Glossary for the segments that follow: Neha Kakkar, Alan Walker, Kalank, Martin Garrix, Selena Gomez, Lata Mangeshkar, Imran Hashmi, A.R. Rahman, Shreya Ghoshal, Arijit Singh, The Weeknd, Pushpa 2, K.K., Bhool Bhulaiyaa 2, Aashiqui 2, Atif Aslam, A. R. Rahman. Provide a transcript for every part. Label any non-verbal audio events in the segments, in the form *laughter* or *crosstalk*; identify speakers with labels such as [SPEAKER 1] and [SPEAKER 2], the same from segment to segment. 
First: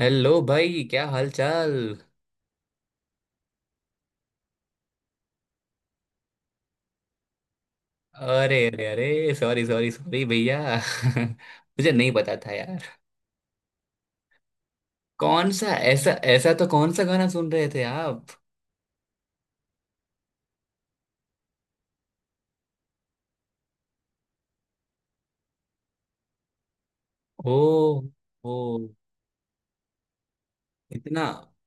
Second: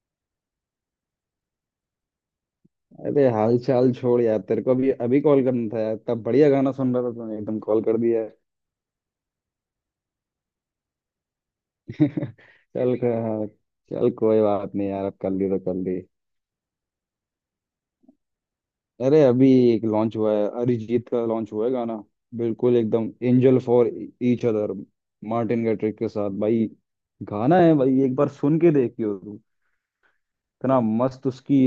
[SPEAKER 1] Hello भाई क्या हाल चाल।
[SPEAKER 2] अरे हाल चाल छोड़ यार, तेरे को अभी अभी कॉल करना था यार, तब बढ़िया गाना सुन रहा था, तूने एकदम कॉल कर दिया।
[SPEAKER 1] अरे अरे अरे सॉरी सॉरी सॉरी भैया *laughs* मुझे नहीं पता था
[SPEAKER 2] *laughs*
[SPEAKER 1] यार।
[SPEAKER 2] हाँ, चल कोई बात नहीं यार, अब कर ली
[SPEAKER 1] कौन
[SPEAKER 2] तो
[SPEAKER 1] सा
[SPEAKER 2] कर ली।
[SPEAKER 1] ऐसा ऐसा तो कौन सा गाना सुन रहे थे आप?
[SPEAKER 2] अरे अभी एक लॉन्च हुआ है, अरिजीत का लॉन्च हुआ है गाना। बिल्कुल एकदम angel for each other, Martin Garrix के साथ भाई।
[SPEAKER 1] ओ।
[SPEAKER 2] गाना है भाई, एक बार
[SPEAKER 1] ओ।
[SPEAKER 2] सुन के देखियो तू। इतना
[SPEAKER 1] इतना।
[SPEAKER 2] मस्त उसकी,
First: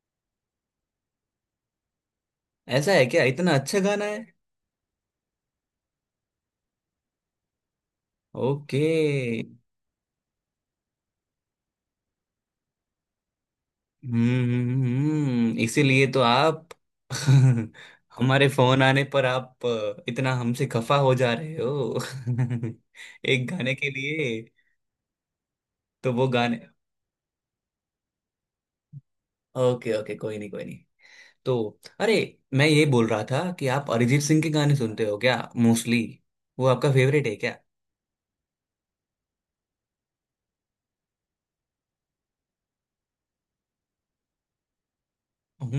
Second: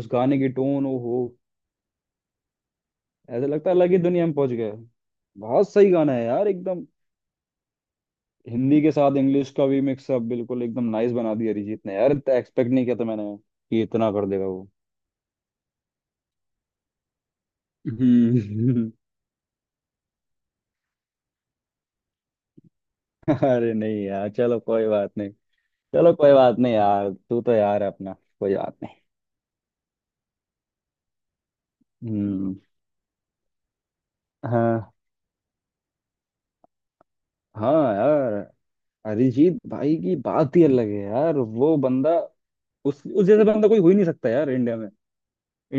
[SPEAKER 2] उस गाने की टोन, ओ हो।
[SPEAKER 1] ऐसा है क्या,
[SPEAKER 2] ऐसा
[SPEAKER 1] इतना
[SPEAKER 2] लगता है
[SPEAKER 1] अच्छा
[SPEAKER 2] अलग ही
[SPEAKER 1] गाना है?
[SPEAKER 2] दुनिया में पहुंच गया। बहुत सही गाना है यार एकदम। हिंदी
[SPEAKER 1] ओके।
[SPEAKER 2] के साथ इंग्लिश का भी मिक्सअप बिल्कुल एकदम नाइस बना दिया अरिजीत ने यार। इतना एक्सपेक्ट नहीं किया था मैंने कि इतना कर देगा वो।
[SPEAKER 1] इसीलिए तो आप *laughs* हमारे फोन
[SPEAKER 2] हम्म।
[SPEAKER 1] आने पर आप इतना हमसे खफा हो जा रहे हो? *laughs*
[SPEAKER 2] *laughs*
[SPEAKER 1] एक
[SPEAKER 2] अरे
[SPEAKER 1] गाने के
[SPEAKER 2] नहीं यार,
[SPEAKER 1] लिए?
[SPEAKER 2] चलो कोई बात नहीं।
[SPEAKER 1] तो
[SPEAKER 2] चलो
[SPEAKER 1] वो
[SPEAKER 2] कोई बात
[SPEAKER 1] गाने।
[SPEAKER 2] नहीं यार, तू तो यार है अपना। कोई बात नहीं।
[SPEAKER 1] ओके ओके, कोई नहीं कोई नहीं। तो अरे,
[SPEAKER 2] हम्म।
[SPEAKER 1] मैं ये बोल रहा था कि आप अरिजीत सिंह के गाने
[SPEAKER 2] हाँ।
[SPEAKER 1] सुनते हो क्या मोस्टली? वो आपका फेवरेट है क्या?
[SPEAKER 2] हाँ यार, अरिजीत भाई की बात ही अलग है यार। वो बंदा, उस जैसे बंदा कोई हो ही नहीं सकता यार इंडिया में।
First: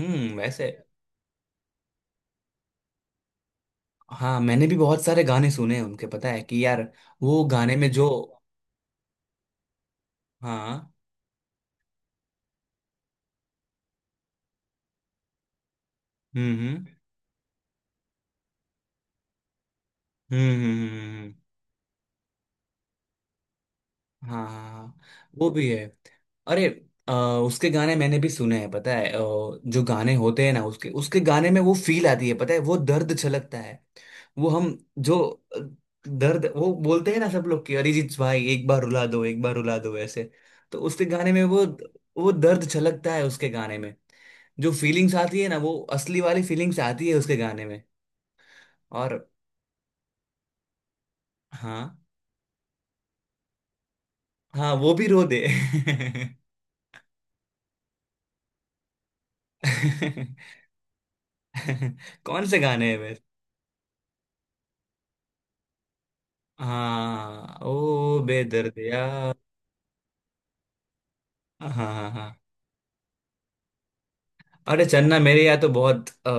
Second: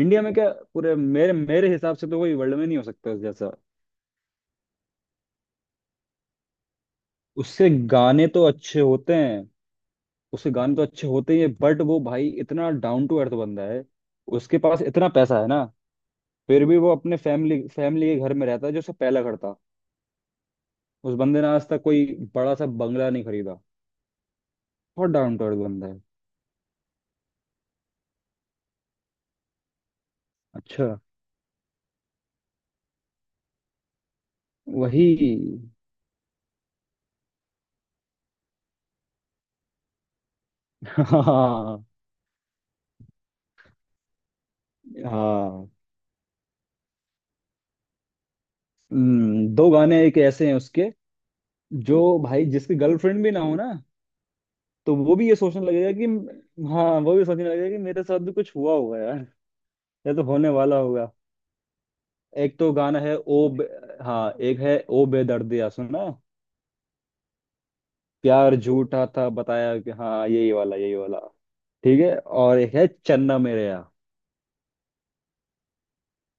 [SPEAKER 2] इंडिया में क्या,
[SPEAKER 1] वैसे।
[SPEAKER 2] पूरे मेरे मेरे हिसाब से तो कोई वर्ल्ड में नहीं हो सकता उस जैसा।
[SPEAKER 1] हाँ, मैंने भी बहुत सारे गाने सुने हैं उनके, पता है कि यार वो
[SPEAKER 2] उसके
[SPEAKER 1] गाने में जो
[SPEAKER 2] गाने तो अच्छे होते हैं। उसके गाने तो
[SPEAKER 1] हाँ।
[SPEAKER 2] अच्छे होते ही है, बट वो भाई इतना डाउन टू अर्थ बंदा है। उसके पास इतना पैसा है ना,
[SPEAKER 1] हम्म
[SPEAKER 2] फिर
[SPEAKER 1] हम्म
[SPEAKER 2] भी
[SPEAKER 1] हम्म
[SPEAKER 2] वो अपने फैमिली फैमिली के घर में रहता है जो उसका पहला घर था।
[SPEAKER 1] हम्म, हम्म,
[SPEAKER 2] उस
[SPEAKER 1] हम्म, हम्म।
[SPEAKER 2] बंदे ने आज तक कोई बड़ा सा बंगला नहीं खरीदा।
[SPEAKER 1] हाँ हाँ, हाँ,
[SPEAKER 2] बहुत डाउन टू
[SPEAKER 1] वो
[SPEAKER 2] अर्थ
[SPEAKER 1] भी है।
[SPEAKER 2] बंदा है।
[SPEAKER 1] अरे अ, उसके गाने मैंने भी सुने हैं पता है। जो गाने होते हैं ना
[SPEAKER 2] अच्छा।
[SPEAKER 1] उसके उसके गाने में वो फील आती है पता है, वो दर्द छलकता है। वो हम
[SPEAKER 2] वही।
[SPEAKER 1] जो अ, दर्द वो बोलते हैं ना सब लोग कि अरिजीत भाई एक बार रुला दो, एक बार रुला दो ऐसे। तो उसके
[SPEAKER 2] *laughs*
[SPEAKER 1] गाने में वो
[SPEAKER 2] हाँ।
[SPEAKER 1] वो दर्द छलकता है उसके गाने में। जो फीलिंग्स आती है ना,
[SPEAKER 2] हाँ।
[SPEAKER 1] वो असली वाली फीलिंग्स आती है उसके गाने में। और
[SPEAKER 2] दो गाने एक ऐसे हैं उसके,
[SPEAKER 1] हाँ,
[SPEAKER 2] जो भाई जिसकी गर्लफ्रेंड भी ना हो ना,
[SPEAKER 1] हाँ वो
[SPEAKER 2] तो
[SPEAKER 1] भी
[SPEAKER 2] वो
[SPEAKER 1] रो
[SPEAKER 2] भी ये
[SPEAKER 1] दे।
[SPEAKER 2] सोचने लगेगा कि, हाँ वो भी सोचने लगेगा कि मेरे साथ भी कुछ हुआ होगा यार, या तो
[SPEAKER 1] *laughs*
[SPEAKER 2] होने
[SPEAKER 1] *laughs*
[SPEAKER 2] वाला होगा।
[SPEAKER 1] कौन से
[SPEAKER 2] एक तो
[SPEAKER 1] गाने हैं?
[SPEAKER 2] गाना है ओ हाँ, एक है ओ बेदर्दिया, सुना है?
[SPEAKER 1] हाँ, ओ
[SPEAKER 2] प्यार
[SPEAKER 1] बेदर्द
[SPEAKER 2] झूठा था
[SPEAKER 1] यार।
[SPEAKER 2] बताया कि, हाँ यही वाला यही वाला।
[SPEAKER 1] हाँ
[SPEAKER 2] ठीक
[SPEAKER 1] हाँ।
[SPEAKER 2] है,
[SPEAKER 1] हाँ
[SPEAKER 2] और एक है चन्ना मेरेया।
[SPEAKER 1] अरे, चन्ना मेरे यहाँ तो बहुत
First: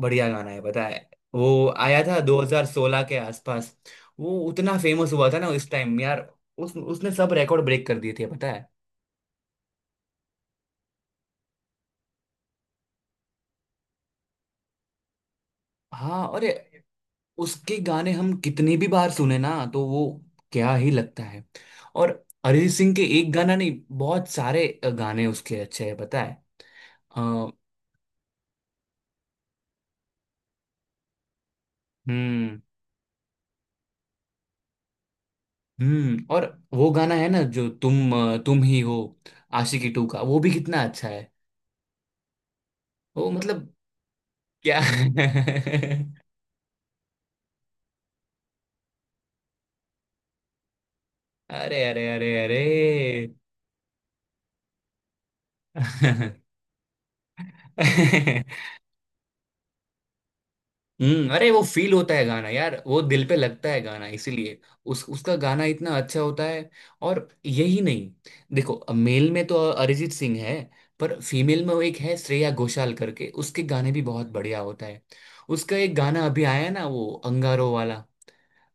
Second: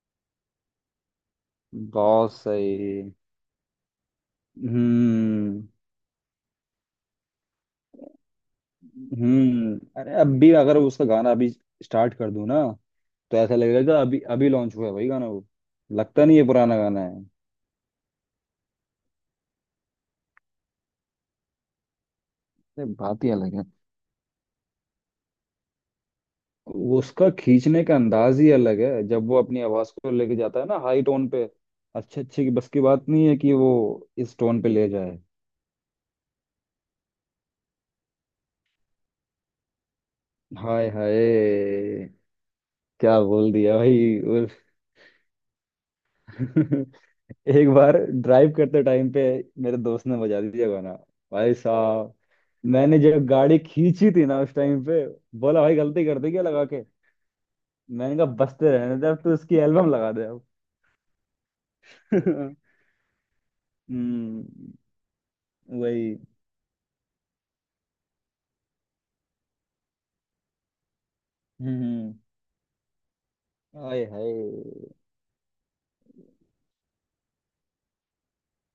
[SPEAKER 1] बढ़िया गाना है पता है। वो आया था
[SPEAKER 2] बहुत
[SPEAKER 1] 2016
[SPEAKER 2] सही।
[SPEAKER 1] के आसपास। वो उतना फेमस हुआ था ना
[SPEAKER 2] हम्म।
[SPEAKER 1] उस टाइम यार। उस उसने सब रिकॉर्ड ब्रेक कर दिए थे पता है।
[SPEAKER 2] हम्म, अरे अभी अगर उसका गाना अभी स्टार्ट कर दूं ना, तो ऐसा लगेगा कि अभी अभी लॉन्च हुआ है भाई गाना वो। लगता
[SPEAKER 1] हाँ
[SPEAKER 2] नहीं है
[SPEAKER 1] अरे,
[SPEAKER 2] पुराना गाना है।
[SPEAKER 1] उसके गाने हम कितनी भी बार सुने ना, तो वो क्या ही लगता है। और अरिजीत
[SPEAKER 2] अरे
[SPEAKER 1] सिंह के
[SPEAKER 2] बात ही
[SPEAKER 1] एक
[SPEAKER 2] अलग
[SPEAKER 1] गाना
[SPEAKER 2] है।
[SPEAKER 1] नहीं, बहुत सारे गाने उसके अच्छे हैं पता है।
[SPEAKER 2] उसका
[SPEAKER 1] अ,
[SPEAKER 2] खींचने का अंदाज ही अलग है, जब वो अपनी आवाज को लेके जाता है ना हाई टोन पे। अच्छे अच्छे की
[SPEAKER 1] हम्म
[SPEAKER 2] बस की बात नहीं है कि वो इस टोन पे ले जाए।
[SPEAKER 1] और वो गाना है ना जो तुम तुम ही हो, आशिकी टू का, वो भी कितना
[SPEAKER 2] हाय
[SPEAKER 1] अच्छा है।
[SPEAKER 2] हाय, क्या
[SPEAKER 1] वो
[SPEAKER 2] बोल
[SPEAKER 1] मतलब
[SPEAKER 2] दिया भाई
[SPEAKER 1] क्या। *laughs*
[SPEAKER 2] *laughs* एक बार ड्राइव करते टाइम पे मेरे दोस्त ने बजा दिया गाना। भाई
[SPEAKER 1] अरे अरे
[SPEAKER 2] साहब,
[SPEAKER 1] अरे अरे
[SPEAKER 2] मैंने जब गाड़ी खींची थी ना उस टाइम पे, बोला भाई गलती कर दी क्या
[SPEAKER 1] *laughs*
[SPEAKER 2] लगा के। मैंने कहा बसते रहने दे, अब तो उसकी एल्बम लगा दे अब।
[SPEAKER 1] अरे वो फील होता है
[SPEAKER 2] *laughs*
[SPEAKER 1] गाना यार, वो दिल पे लगता है गाना, इसीलिए
[SPEAKER 2] हम्म।
[SPEAKER 1] उस उसका गाना इतना
[SPEAKER 2] वही।
[SPEAKER 1] अच्छा होता है। और यही नहीं, देखो, मेल में तो अरिजीत सिंह है, पर फीमेल में वो
[SPEAKER 2] हम्म।
[SPEAKER 1] एक
[SPEAKER 2] हम्म।
[SPEAKER 1] है श्रेया घोषाल करके, उसके गाने भी
[SPEAKER 2] आए
[SPEAKER 1] बहुत बढ़िया होता
[SPEAKER 2] हाय।
[SPEAKER 1] है। उसका एक गाना अभी आया है ना, वो अंगारो वाला,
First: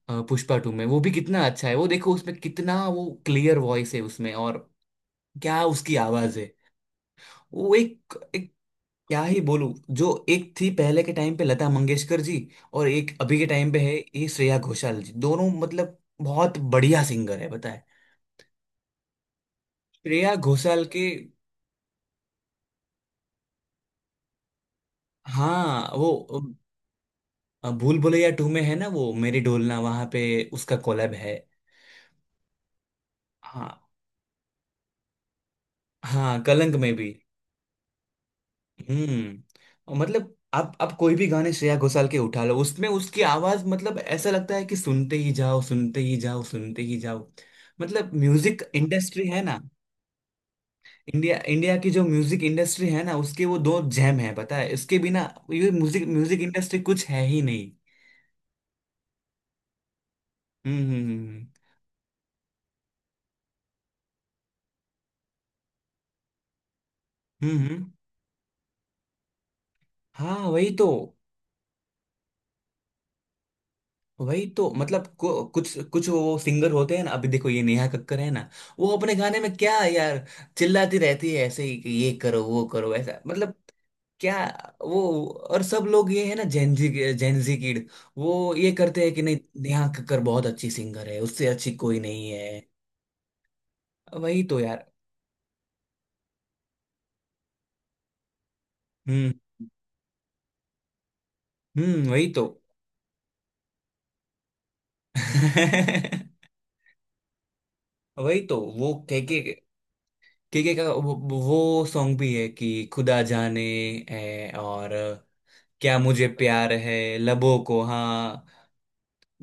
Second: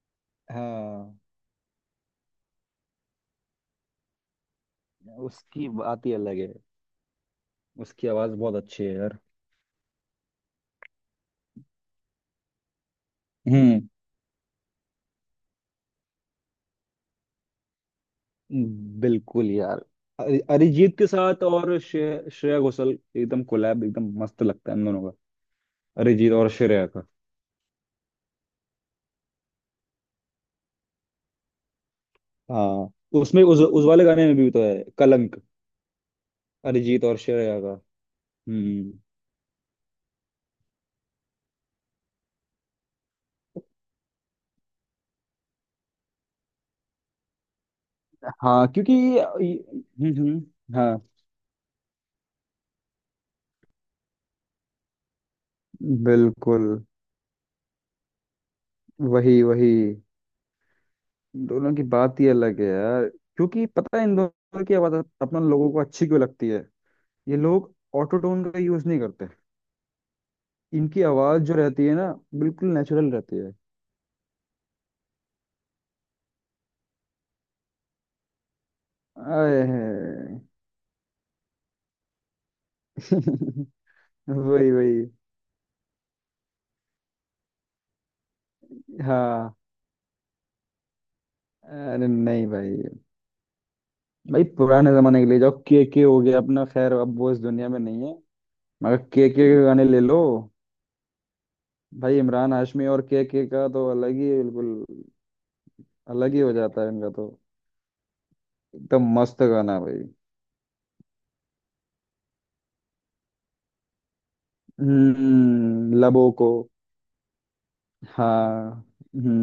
[SPEAKER 1] पुष्पा टू में, वो भी
[SPEAKER 2] हाँ,
[SPEAKER 1] कितना अच्छा है। वो देखो, उसमें कितना वो क्लियर वॉइस है उसमें। और क्या
[SPEAKER 2] उसकी
[SPEAKER 1] उसकी
[SPEAKER 2] बात ही
[SPEAKER 1] आवाज
[SPEAKER 2] अलग
[SPEAKER 1] है।
[SPEAKER 2] है।
[SPEAKER 1] वो
[SPEAKER 2] उसकी
[SPEAKER 1] एक
[SPEAKER 2] आवाज
[SPEAKER 1] एक
[SPEAKER 2] बहुत अच्छी है यार।
[SPEAKER 1] क्या ही बोलूं। जो एक थी पहले के टाइम पे लता मंगेशकर जी, और एक अभी के टाइम पे
[SPEAKER 2] हम्म।
[SPEAKER 1] है ये श्रेया घोषाल जी। दोनों मतलब बहुत बढ़िया सिंगर है बताए।
[SPEAKER 2] बिल्कुल यार।
[SPEAKER 1] श्रेया घोषाल
[SPEAKER 2] अरिजीत
[SPEAKER 1] के
[SPEAKER 2] के साथ और श्रेया घोषाल एकदम कोलैब, एकदम मस्त लगता है इन दोनों का।
[SPEAKER 1] हाँ
[SPEAKER 2] अरिजीत और
[SPEAKER 1] वो
[SPEAKER 2] श्रेया का।
[SPEAKER 1] भूल भुलैया टू में है ना वो मेरी डोलना, वहां पे उसका कोलैब है।
[SPEAKER 2] हाँ, उसमें उस
[SPEAKER 1] हाँ
[SPEAKER 2] उस वाले गाने में भी तो है, कलंक।
[SPEAKER 1] हाँ, कलंक में
[SPEAKER 2] अरिजीत
[SPEAKER 1] भी।
[SPEAKER 2] और श्रेया का। हम्म।
[SPEAKER 1] हम्म। और मतलब आप कोई भी गाने श्रेया घोषाल के उठा लो, उसमें उसकी आवाज मतलब ऐसा लगता है कि सुनते ही जाओ, सुनते ही जाओ, सुनते ही जाओ। मतलब म्यूजिक
[SPEAKER 2] हाँ, क्योंकि,
[SPEAKER 1] इंडस्ट्री है ना,
[SPEAKER 2] हम्म। हम्म। हाँ,
[SPEAKER 1] इंडिया इंडिया की जो म्यूजिक इंडस्ट्री है ना, उसके वो दो जैम है पता है। इसके बिना ये म्यूजिक म्यूजिक
[SPEAKER 2] बिल्कुल।
[SPEAKER 1] इंडस्ट्री कुछ है ही नहीं।
[SPEAKER 2] वही वही।
[SPEAKER 1] हम्म हम्म हम्म
[SPEAKER 2] दोनों की बात ही अलग है यार। क्योंकि पता है इन दोनों की आवाज अपन लोगों को अच्छी क्यों लगती है, ये
[SPEAKER 1] हम्म हम्म,
[SPEAKER 2] लोग
[SPEAKER 1] हम्म।
[SPEAKER 2] ऑटो टोन का यूज नहीं करते।
[SPEAKER 1] हाँ वही तो।
[SPEAKER 2] इनकी आवाज जो रहती है ना, बिल्कुल नेचुरल रहती है।
[SPEAKER 1] वही तो मतलब कुछ कुछ वो सिंगर होते हैं ना, अभी देखो ये नेहा कक्कर है ना, वो अपने गाने में
[SPEAKER 2] आए
[SPEAKER 1] क्या यार
[SPEAKER 2] हैं।
[SPEAKER 1] चिल्लाती रहती है, ऐसे ही कि ये करो वो करो, ऐसा मतलब
[SPEAKER 2] *laughs*
[SPEAKER 1] क्या।
[SPEAKER 2] वही
[SPEAKER 1] वो
[SPEAKER 2] वही।
[SPEAKER 1] और सब लोग, ये है ना जेनजी, जेनजी किड, वो ये करते हैं कि नहीं
[SPEAKER 2] हाँ,
[SPEAKER 1] नेहा कक्कर बहुत अच्छी सिंगर है, उससे अच्छी कोई
[SPEAKER 2] अरे
[SPEAKER 1] नहीं
[SPEAKER 2] नहीं
[SPEAKER 1] है।
[SPEAKER 2] भाई।
[SPEAKER 1] वही
[SPEAKER 2] भाई
[SPEAKER 1] तो यार।
[SPEAKER 2] पुराने जमाने के लिए जाओ, के हो गया अपना, खैर अब वो इस दुनिया में नहीं है, मगर
[SPEAKER 1] हम्म
[SPEAKER 2] के गाने ले लो। भाई
[SPEAKER 1] वही तो।
[SPEAKER 2] इमरान हाशमी और के का तो अलग ही बिल्कुल, अलग ही हो
[SPEAKER 1] *laughs*
[SPEAKER 2] जाता है इनका तो।
[SPEAKER 1] वही तो वो
[SPEAKER 2] एकदम
[SPEAKER 1] कह के
[SPEAKER 2] मस्त गाना है भाई।
[SPEAKER 1] केके का वो सॉन्ग भी है कि खुदा जाने है, और
[SPEAKER 2] हम्म,
[SPEAKER 1] क्या मुझे
[SPEAKER 2] लबों को।
[SPEAKER 1] प्यार है लबों को। हाँ
[SPEAKER 2] हाँ।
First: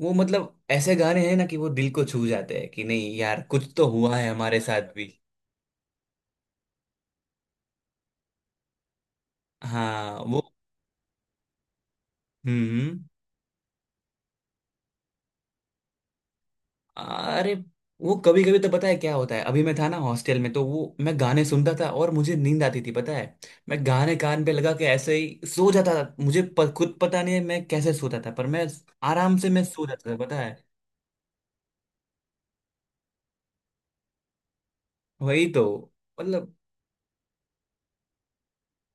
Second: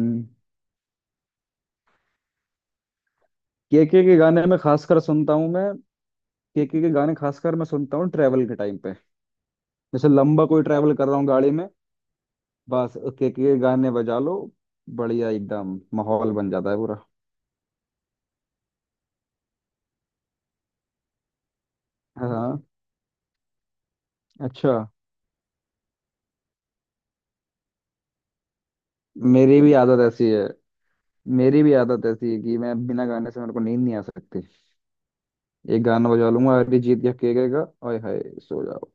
[SPEAKER 1] वो मतलब ऐसे गाने हैं ना, कि वो दिल को छू जाते हैं कि नहीं यार, कुछ तो
[SPEAKER 2] केके के
[SPEAKER 1] हुआ है
[SPEAKER 2] गाने में
[SPEAKER 1] हमारे साथ
[SPEAKER 2] खासकर
[SPEAKER 1] भी।
[SPEAKER 2] सुनता हूँ मैं। केके के गाने खासकर मैं सुनता हूँ ट्रैवल के टाइम पे, जैसे
[SPEAKER 1] हाँ वो
[SPEAKER 2] लंबा कोई ट्रैवल कर रहा हूँ गाड़ी में,
[SPEAKER 1] हम्म
[SPEAKER 2] बस
[SPEAKER 1] हम्म।
[SPEAKER 2] केके के गाने बजा लो, बढ़िया एकदम माहौल बन जाता है पूरा।
[SPEAKER 1] अरे, वो कभी कभी तो पता है क्या होता है, अभी मैं था ना हॉस्टल में, तो वो मैं गाने सुनता था और मुझे
[SPEAKER 2] हाँ।
[SPEAKER 1] नींद आती थी पता है। मैं गाने कान पे लगा
[SPEAKER 2] अच्छा।
[SPEAKER 1] के ऐसे ही सो जाता था, मुझे खुद पता नहीं है मैं कैसे सोता था, पर मैं आराम से
[SPEAKER 2] मेरी
[SPEAKER 1] मैं
[SPEAKER 2] भी
[SPEAKER 1] सो
[SPEAKER 2] आदत
[SPEAKER 1] जाता था
[SPEAKER 2] ऐसी
[SPEAKER 1] पता
[SPEAKER 2] है।
[SPEAKER 1] है।
[SPEAKER 2] मेरी भी आदत ऐसी है कि मैं बिना गाने से मेरे को नींद नहीं आ सकती।
[SPEAKER 1] वही तो
[SPEAKER 2] एक गाना बजा
[SPEAKER 1] मतलब,
[SPEAKER 2] लूंगा अरिजीत या केके का, ओए हाय सो जाओ।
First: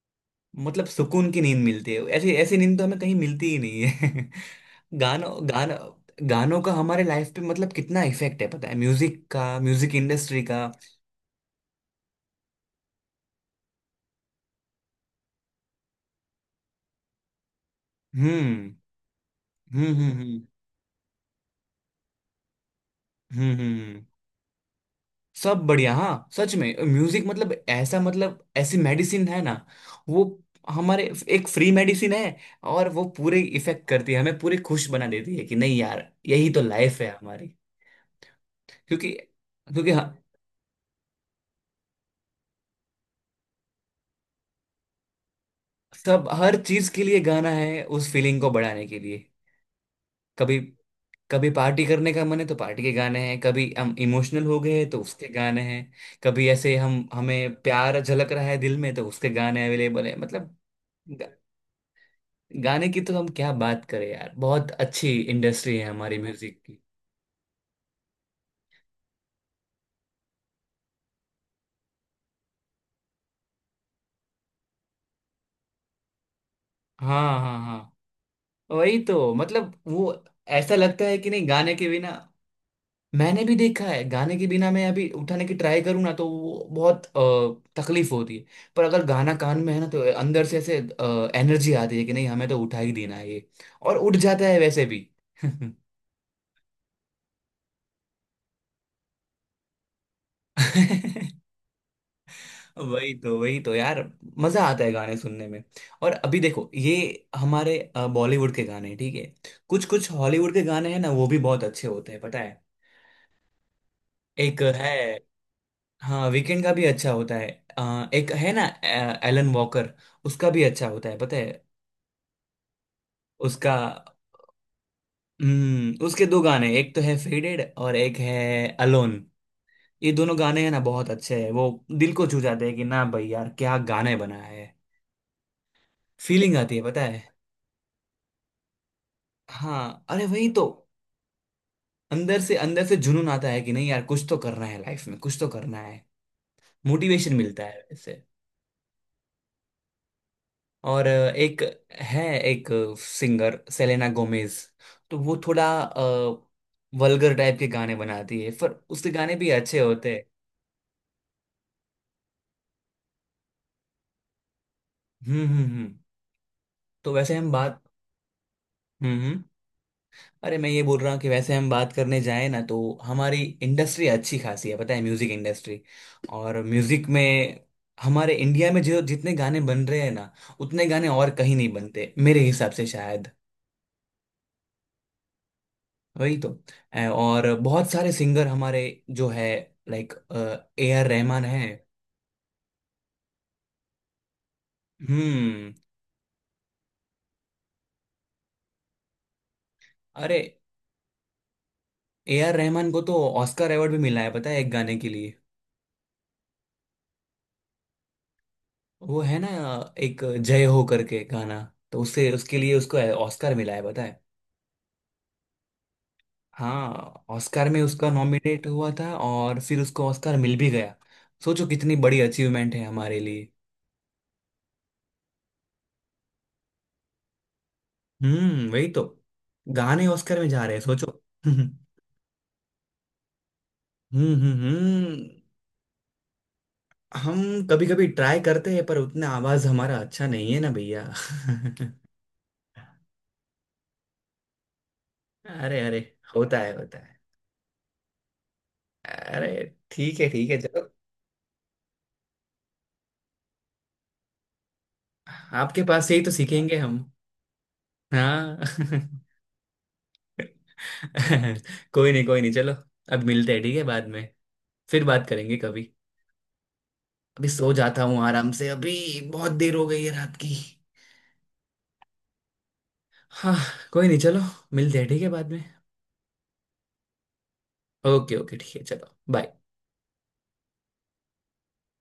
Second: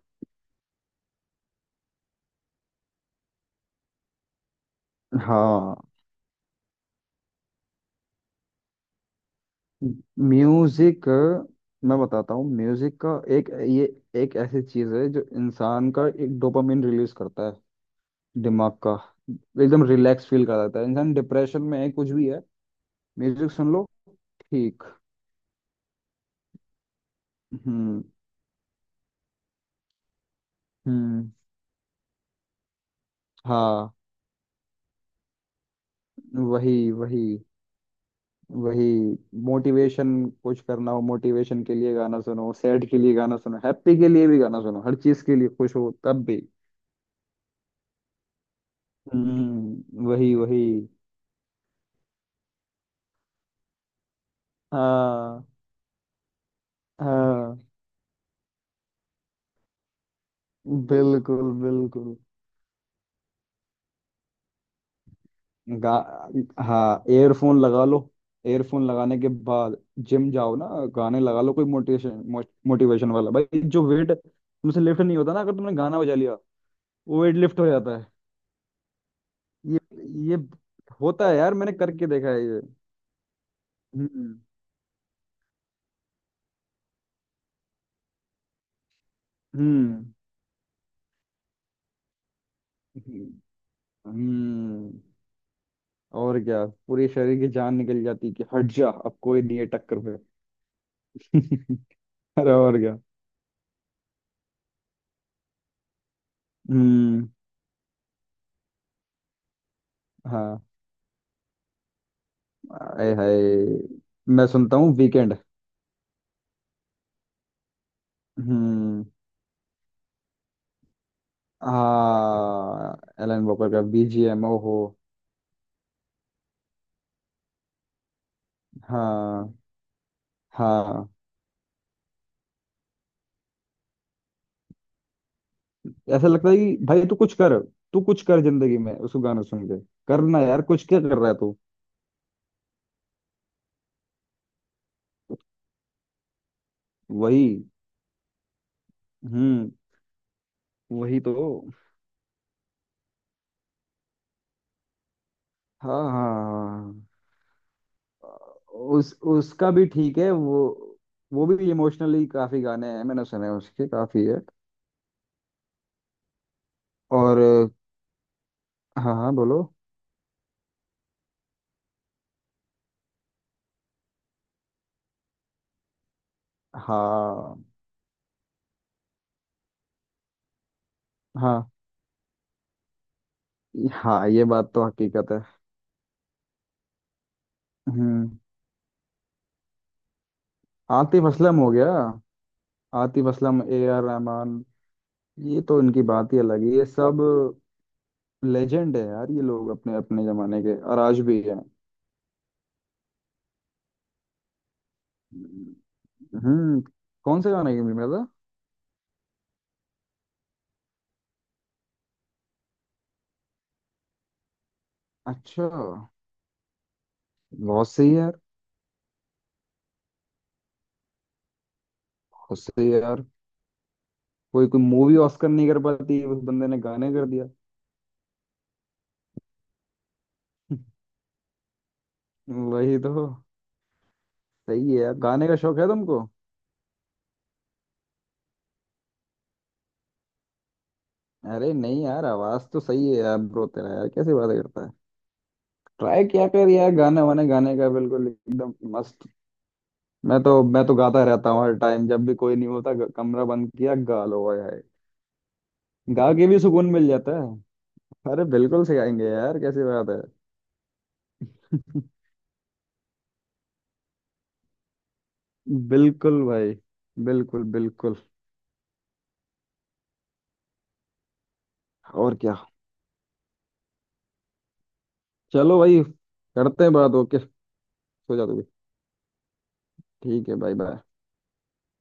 [SPEAKER 1] मतलब सुकून की नींद मिलती है, ऐसी ऐसी नींद तो हमें कहीं मिलती ही नहीं है। *laughs* गानों
[SPEAKER 2] हाँ।
[SPEAKER 1] गानों, गानों का हमारे लाइफ पे मतलब कितना इफेक्ट है पता है, म्यूजिक का, म्यूजिक इंडस्ट्री का।
[SPEAKER 2] म्यूजिक, मैं बताता हूँ म्यूजिक का एक ये, एक ऐसी चीज है जो इंसान का एक डोपामिन रिलीज करता है, दिमाग
[SPEAKER 1] हम्म
[SPEAKER 2] का। एकदम
[SPEAKER 1] हम्म हम्म
[SPEAKER 2] रिलैक्स
[SPEAKER 1] हम्म
[SPEAKER 2] फील कराता है, इंसान डिप्रेशन में है कुछ भी है,
[SPEAKER 1] हम्म
[SPEAKER 2] म्यूजिक सुन
[SPEAKER 1] हम्म।
[SPEAKER 2] लो।
[SPEAKER 1] हम्म।
[SPEAKER 2] ठीक।
[SPEAKER 1] सब बढ़िया। हाँ सच में, म्यूजिक मतलब ऐसा,
[SPEAKER 2] हम्म।
[SPEAKER 1] मतलब ऐसी मेडिसिन है ना वो हमारे,
[SPEAKER 2] हम्म।
[SPEAKER 1] एक फ्री मेडिसिन है, और वो पूरे इफेक्ट
[SPEAKER 2] हाँ
[SPEAKER 1] करती है हमें, पूरे खुश बना देती है, कि नहीं यार यही तो
[SPEAKER 2] वही
[SPEAKER 1] लाइफ है
[SPEAKER 2] वही
[SPEAKER 1] हमारी।
[SPEAKER 2] वही।
[SPEAKER 1] क्योंकि क्योंकि
[SPEAKER 2] मोटिवेशन, कुछ करना हो मोटिवेशन के लिए गाना सुनो, सैड के लिए गाना सुनो, हैप्पी के लिए भी गाना सुनो, हर चीज के लिए, खुश हो तब
[SPEAKER 1] सब
[SPEAKER 2] भी।
[SPEAKER 1] हर चीज के लिए गाना है, उस फीलिंग को बढ़ाने के लिए।
[SPEAKER 2] वही
[SPEAKER 1] कभी
[SPEAKER 2] वही।
[SPEAKER 1] कभी पार्टी करने का मन है तो पार्टी के गाने हैं, कभी हम इमोशनल हो गए तो उसके
[SPEAKER 2] हाँ।
[SPEAKER 1] गाने हैं, कभी ऐसे हम हमें
[SPEAKER 2] हाँ
[SPEAKER 1] प्यार झलक रहा है दिल में, तो उसके गाने अवेलेबल है मतलब। गा,
[SPEAKER 2] बिल्कुल बिल्कुल।
[SPEAKER 1] गाने की तो हम क्या बात करें यार, बहुत अच्छी इंडस्ट्री है
[SPEAKER 2] गा,
[SPEAKER 1] हमारी म्यूजिक की।
[SPEAKER 2] हाँ एयरफोन लगा लो, एयरफोन लगाने के बाद जिम जाओ ना, गाने लगा लो कोई मोटिवेशन, मोटिवेशन वाला भाई। जो वेट तुमसे लिफ्ट नहीं होता ना, अगर तुमने गाना बजा लिया, वो वेट
[SPEAKER 1] हाँ हाँ
[SPEAKER 2] लिफ्ट हो जाता है।
[SPEAKER 1] हाँ। वही तो मतलब
[SPEAKER 2] ये
[SPEAKER 1] वो
[SPEAKER 2] ये
[SPEAKER 1] ऐसा लगता है
[SPEAKER 2] होता
[SPEAKER 1] कि
[SPEAKER 2] है
[SPEAKER 1] नहीं
[SPEAKER 2] यार, मैंने
[SPEAKER 1] गाने के
[SPEAKER 2] करके
[SPEAKER 1] बिना।
[SPEAKER 2] देखा है ये।
[SPEAKER 1] मैंने भी देखा है,
[SPEAKER 2] हम्म।
[SPEAKER 1] गाने के बिना मैं अभी उठाने की ट्राई करूँ ना तो वो बहुत तकलीफ होती है। पर अगर गाना कान में है ना, तो
[SPEAKER 2] हम्म।
[SPEAKER 1] अंदर से ऐसे एनर्जी आती है कि नहीं हमें तो उठा ही देना है ये, और उठ जाता है वैसे
[SPEAKER 2] हम्म।
[SPEAKER 1] भी। *laughs*
[SPEAKER 2] और क्या, पूरे शरीर की जान निकल जाती है कि हट जा, अब कोई नहीं है टक्कर पे। *laughs* अरे और क्या।
[SPEAKER 1] वही तो। वही तो यार, मजा आता है गाने सुनने में। और अभी देखो ये
[SPEAKER 2] हम्म।
[SPEAKER 1] हमारे बॉलीवुड के गाने ठीक है, कुछ कुछ हॉलीवुड के
[SPEAKER 2] हाँ।
[SPEAKER 1] गाने हैं ना, वो भी बहुत अच्छे होते हैं पता है।
[SPEAKER 2] आए हाय, मैं
[SPEAKER 1] एक
[SPEAKER 2] सुनता
[SPEAKER 1] है,
[SPEAKER 2] हूँ वीकेंड।
[SPEAKER 1] हाँ वीकेंड का भी अच्छा होता है। एक है ना,
[SPEAKER 2] हम्म।
[SPEAKER 1] एलन वॉकर, उसका भी अच्छा होता है पता है।
[SPEAKER 2] हाँ, एलन वॉकर
[SPEAKER 1] उसका
[SPEAKER 2] का बीजीएम हो।
[SPEAKER 1] हम्म, उसके दो गाने, एक तो है फेडेड और एक है अलोन।
[SPEAKER 2] हाँ।
[SPEAKER 1] ये दोनों गाने हैं ना
[SPEAKER 2] हाँ,
[SPEAKER 1] बहुत अच्छे हैं वो, दिल को छू जाते हैं कि ना भाई यार क्या गाने बनाया है,
[SPEAKER 2] ऐसा लगता
[SPEAKER 1] फीलिंग
[SPEAKER 2] है
[SPEAKER 1] आती
[SPEAKER 2] कि
[SPEAKER 1] है पता
[SPEAKER 2] भाई तू
[SPEAKER 1] है।
[SPEAKER 2] कुछ कर, तू कुछ कर जिंदगी में उसको गाना सुन के।
[SPEAKER 1] हाँ अरे
[SPEAKER 2] करना
[SPEAKER 1] वही
[SPEAKER 2] यार
[SPEAKER 1] तो,
[SPEAKER 2] कुछ, क्या कर रहा है तू।
[SPEAKER 1] अंदर से जुनून आता है कि नहीं यार, कुछ तो करना है लाइफ में, कुछ तो करना है। मोटिवेशन मिलता
[SPEAKER 2] वही।
[SPEAKER 1] है वैसे।
[SPEAKER 2] हम्म।
[SPEAKER 1] और
[SPEAKER 2] वही तो।
[SPEAKER 1] है एक सिंगर सेलेना गोमेज, तो वो थोड़ा
[SPEAKER 2] हाँ हाँ हाँ।
[SPEAKER 1] वल्गर टाइप के गाने बनाती है, पर उसके
[SPEAKER 2] उस
[SPEAKER 1] गाने भी
[SPEAKER 2] उसका
[SPEAKER 1] अच्छे
[SPEAKER 2] भी
[SPEAKER 1] होते
[SPEAKER 2] ठीक
[SPEAKER 1] हैं।
[SPEAKER 2] है वो भी इमोशनली काफी गाने हैं, मैंने सुने हैं उसके काफी है।
[SPEAKER 1] हम्म हम्म हम्म तो वैसे हम
[SPEAKER 2] और,
[SPEAKER 1] बात
[SPEAKER 2] हाँ
[SPEAKER 1] हम्म
[SPEAKER 2] हाँ
[SPEAKER 1] हम्म
[SPEAKER 2] बोलो।
[SPEAKER 1] अरे, मैं ये बोल रहा हूँ कि वैसे हम बात करने जाए ना, तो हमारी इंडस्ट्री अच्छी खासी है पता है, म्यूजिक इंडस्ट्री। और म्यूजिक में
[SPEAKER 2] हाँ।
[SPEAKER 1] हमारे इंडिया में जो जितने गाने बन रहे हैं ना, उतने गाने और कहीं
[SPEAKER 2] हाँ
[SPEAKER 1] नहीं बनते मेरे हिसाब से शायद।
[SPEAKER 2] हाँ, ये बात तो हकीकत है।
[SPEAKER 1] वही तो। और बहुत सारे
[SPEAKER 2] हम्म।
[SPEAKER 1] सिंगर हमारे जो है, like A R
[SPEAKER 2] Atif
[SPEAKER 1] Rahman है।
[SPEAKER 2] असलम हो गया, आतिफ असलम, ए आर रहमान। ये
[SPEAKER 1] हम्म।
[SPEAKER 2] तो इनकी बात ही अलग है ये सब, लेजेंड है यार ये लोग अपने अपने
[SPEAKER 1] अरे,
[SPEAKER 2] जमाने के, और आज भी हैं।
[SPEAKER 1] A R रहमान को तो ऑस्कर अवार्ड भी मिला है पता है, एक गाने के लिए।
[SPEAKER 2] हम्म। कौन से गाने की मिल रहा
[SPEAKER 1] वो है ना एक जय हो करके गाना, तो उससे उसके लिए उसको ऑस्कर मिला है पता है।
[SPEAKER 2] था? अच्छा।
[SPEAKER 1] हाँ, ऑस्कर में
[SPEAKER 2] बहुत सही
[SPEAKER 1] उसका
[SPEAKER 2] है यार।
[SPEAKER 1] नॉमिनेट हुआ था और फिर उसको ऑस्कर मिल भी गया। सोचो कितनी बड़ी
[SPEAKER 2] बहुत
[SPEAKER 1] अचीवमेंट है
[SPEAKER 2] सही है
[SPEAKER 1] हमारे
[SPEAKER 2] यार।
[SPEAKER 1] लिए।
[SPEAKER 2] कोई कोई मूवी ऑस्कर नहीं कर पाती, उस बंदे ने गाने कर दिया।
[SPEAKER 1] वही तो, गाने ऑस्कर में जा रहे हैं, सोचो।
[SPEAKER 2] *laughs*
[SPEAKER 1] *laughs* हम्म
[SPEAKER 2] वही तो।
[SPEAKER 1] हम्म
[SPEAKER 2] सही है यार,
[SPEAKER 1] हम्म
[SPEAKER 2] गाने का शौक है तुमको।
[SPEAKER 1] हम कभी कभी ट्राई करते हैं, पर उतना आवाज हमारा अच्छा नहीं है ना भैया। *laughs*
[SPEAKER 2] अरे नहीं यार, आवाज तो सही है यार, ब्रो तेरा, यार कैसी बातें करता है।
[SPEAKER 1] अरे अरे,
[SPEAKER 2] ट्राई किया
[SPEAKER 1] होता
[SPEAKER 2] कर
[SPEAKER 1] है
[SPEAKER 2] यार,
[SPEAKER 1] होता है।
[SPEAKER 2] गाने वाने, गाने का बिल्कुल एकदम मस्त।
[SPEAKER 1] अरे
[SPEAKER 2] मैं
[SPEAKER 1] ठीक है
[SPEAKER 2] तो मैं
[SPEAKER 1] चलो,
[SPEAKER 2] तो गाता रहता हूँ हर टाइम, जब भी कोई नहीं होता, कमरा बंद किया गा लो ओए हाय।
[SPEAKER 1] आपके पास से ही तो
[SPEAKER 2] गा के भी
[SPEAKER 1] सीखेंगे
[SPEAKER 2] सुकून
[SPEAKER 1] हम।
[SPEAKER 2] मिल जाता है। अरे
[SPEAKER 1] हाँ।
[SPEAKER 2] बिल्कुल से
[SPEAKER 1] *laughs*
[SPEAKER 2] गाएंगे यार, कैसी बात है।
[SPEAKER 1] कोई नहीं चलो, अब मिलते हैं ठीक है, बाद में फिर बात करेंगे
[SPEAKER 2] *laughs*
[SPEAKER 1] कभी।
[SPEAKER 2] बिल्कुल भाई।
[SPEAKER 1] अभी
[SPEAKER 2] बिल्कुल
[SPEAKER 1] सो जाता
[SPEAKER 2] बिल्कुल।
[SPEAKER 1] हूँ आराम से अभी, बहुत देर हो गई है रात की।
[SPEAKER 2] और क्या।
[SPEAKER 1] हाँ, कोई नहीं चलो, मिलते हैं ठीक है बाद में।
[SPEAKER 2] चलो भाई, करते हैं बात, ओके।
[SPEAKER 1] ओके
[SPEAKER 2] सो जा तू
[SPEAKER 1] ओके
[SPEAKER 2] भी।
[SPEAKER 1] ठीक है चलो, बाय।
[SPEAKER 2] ठीक है, बाय बाय।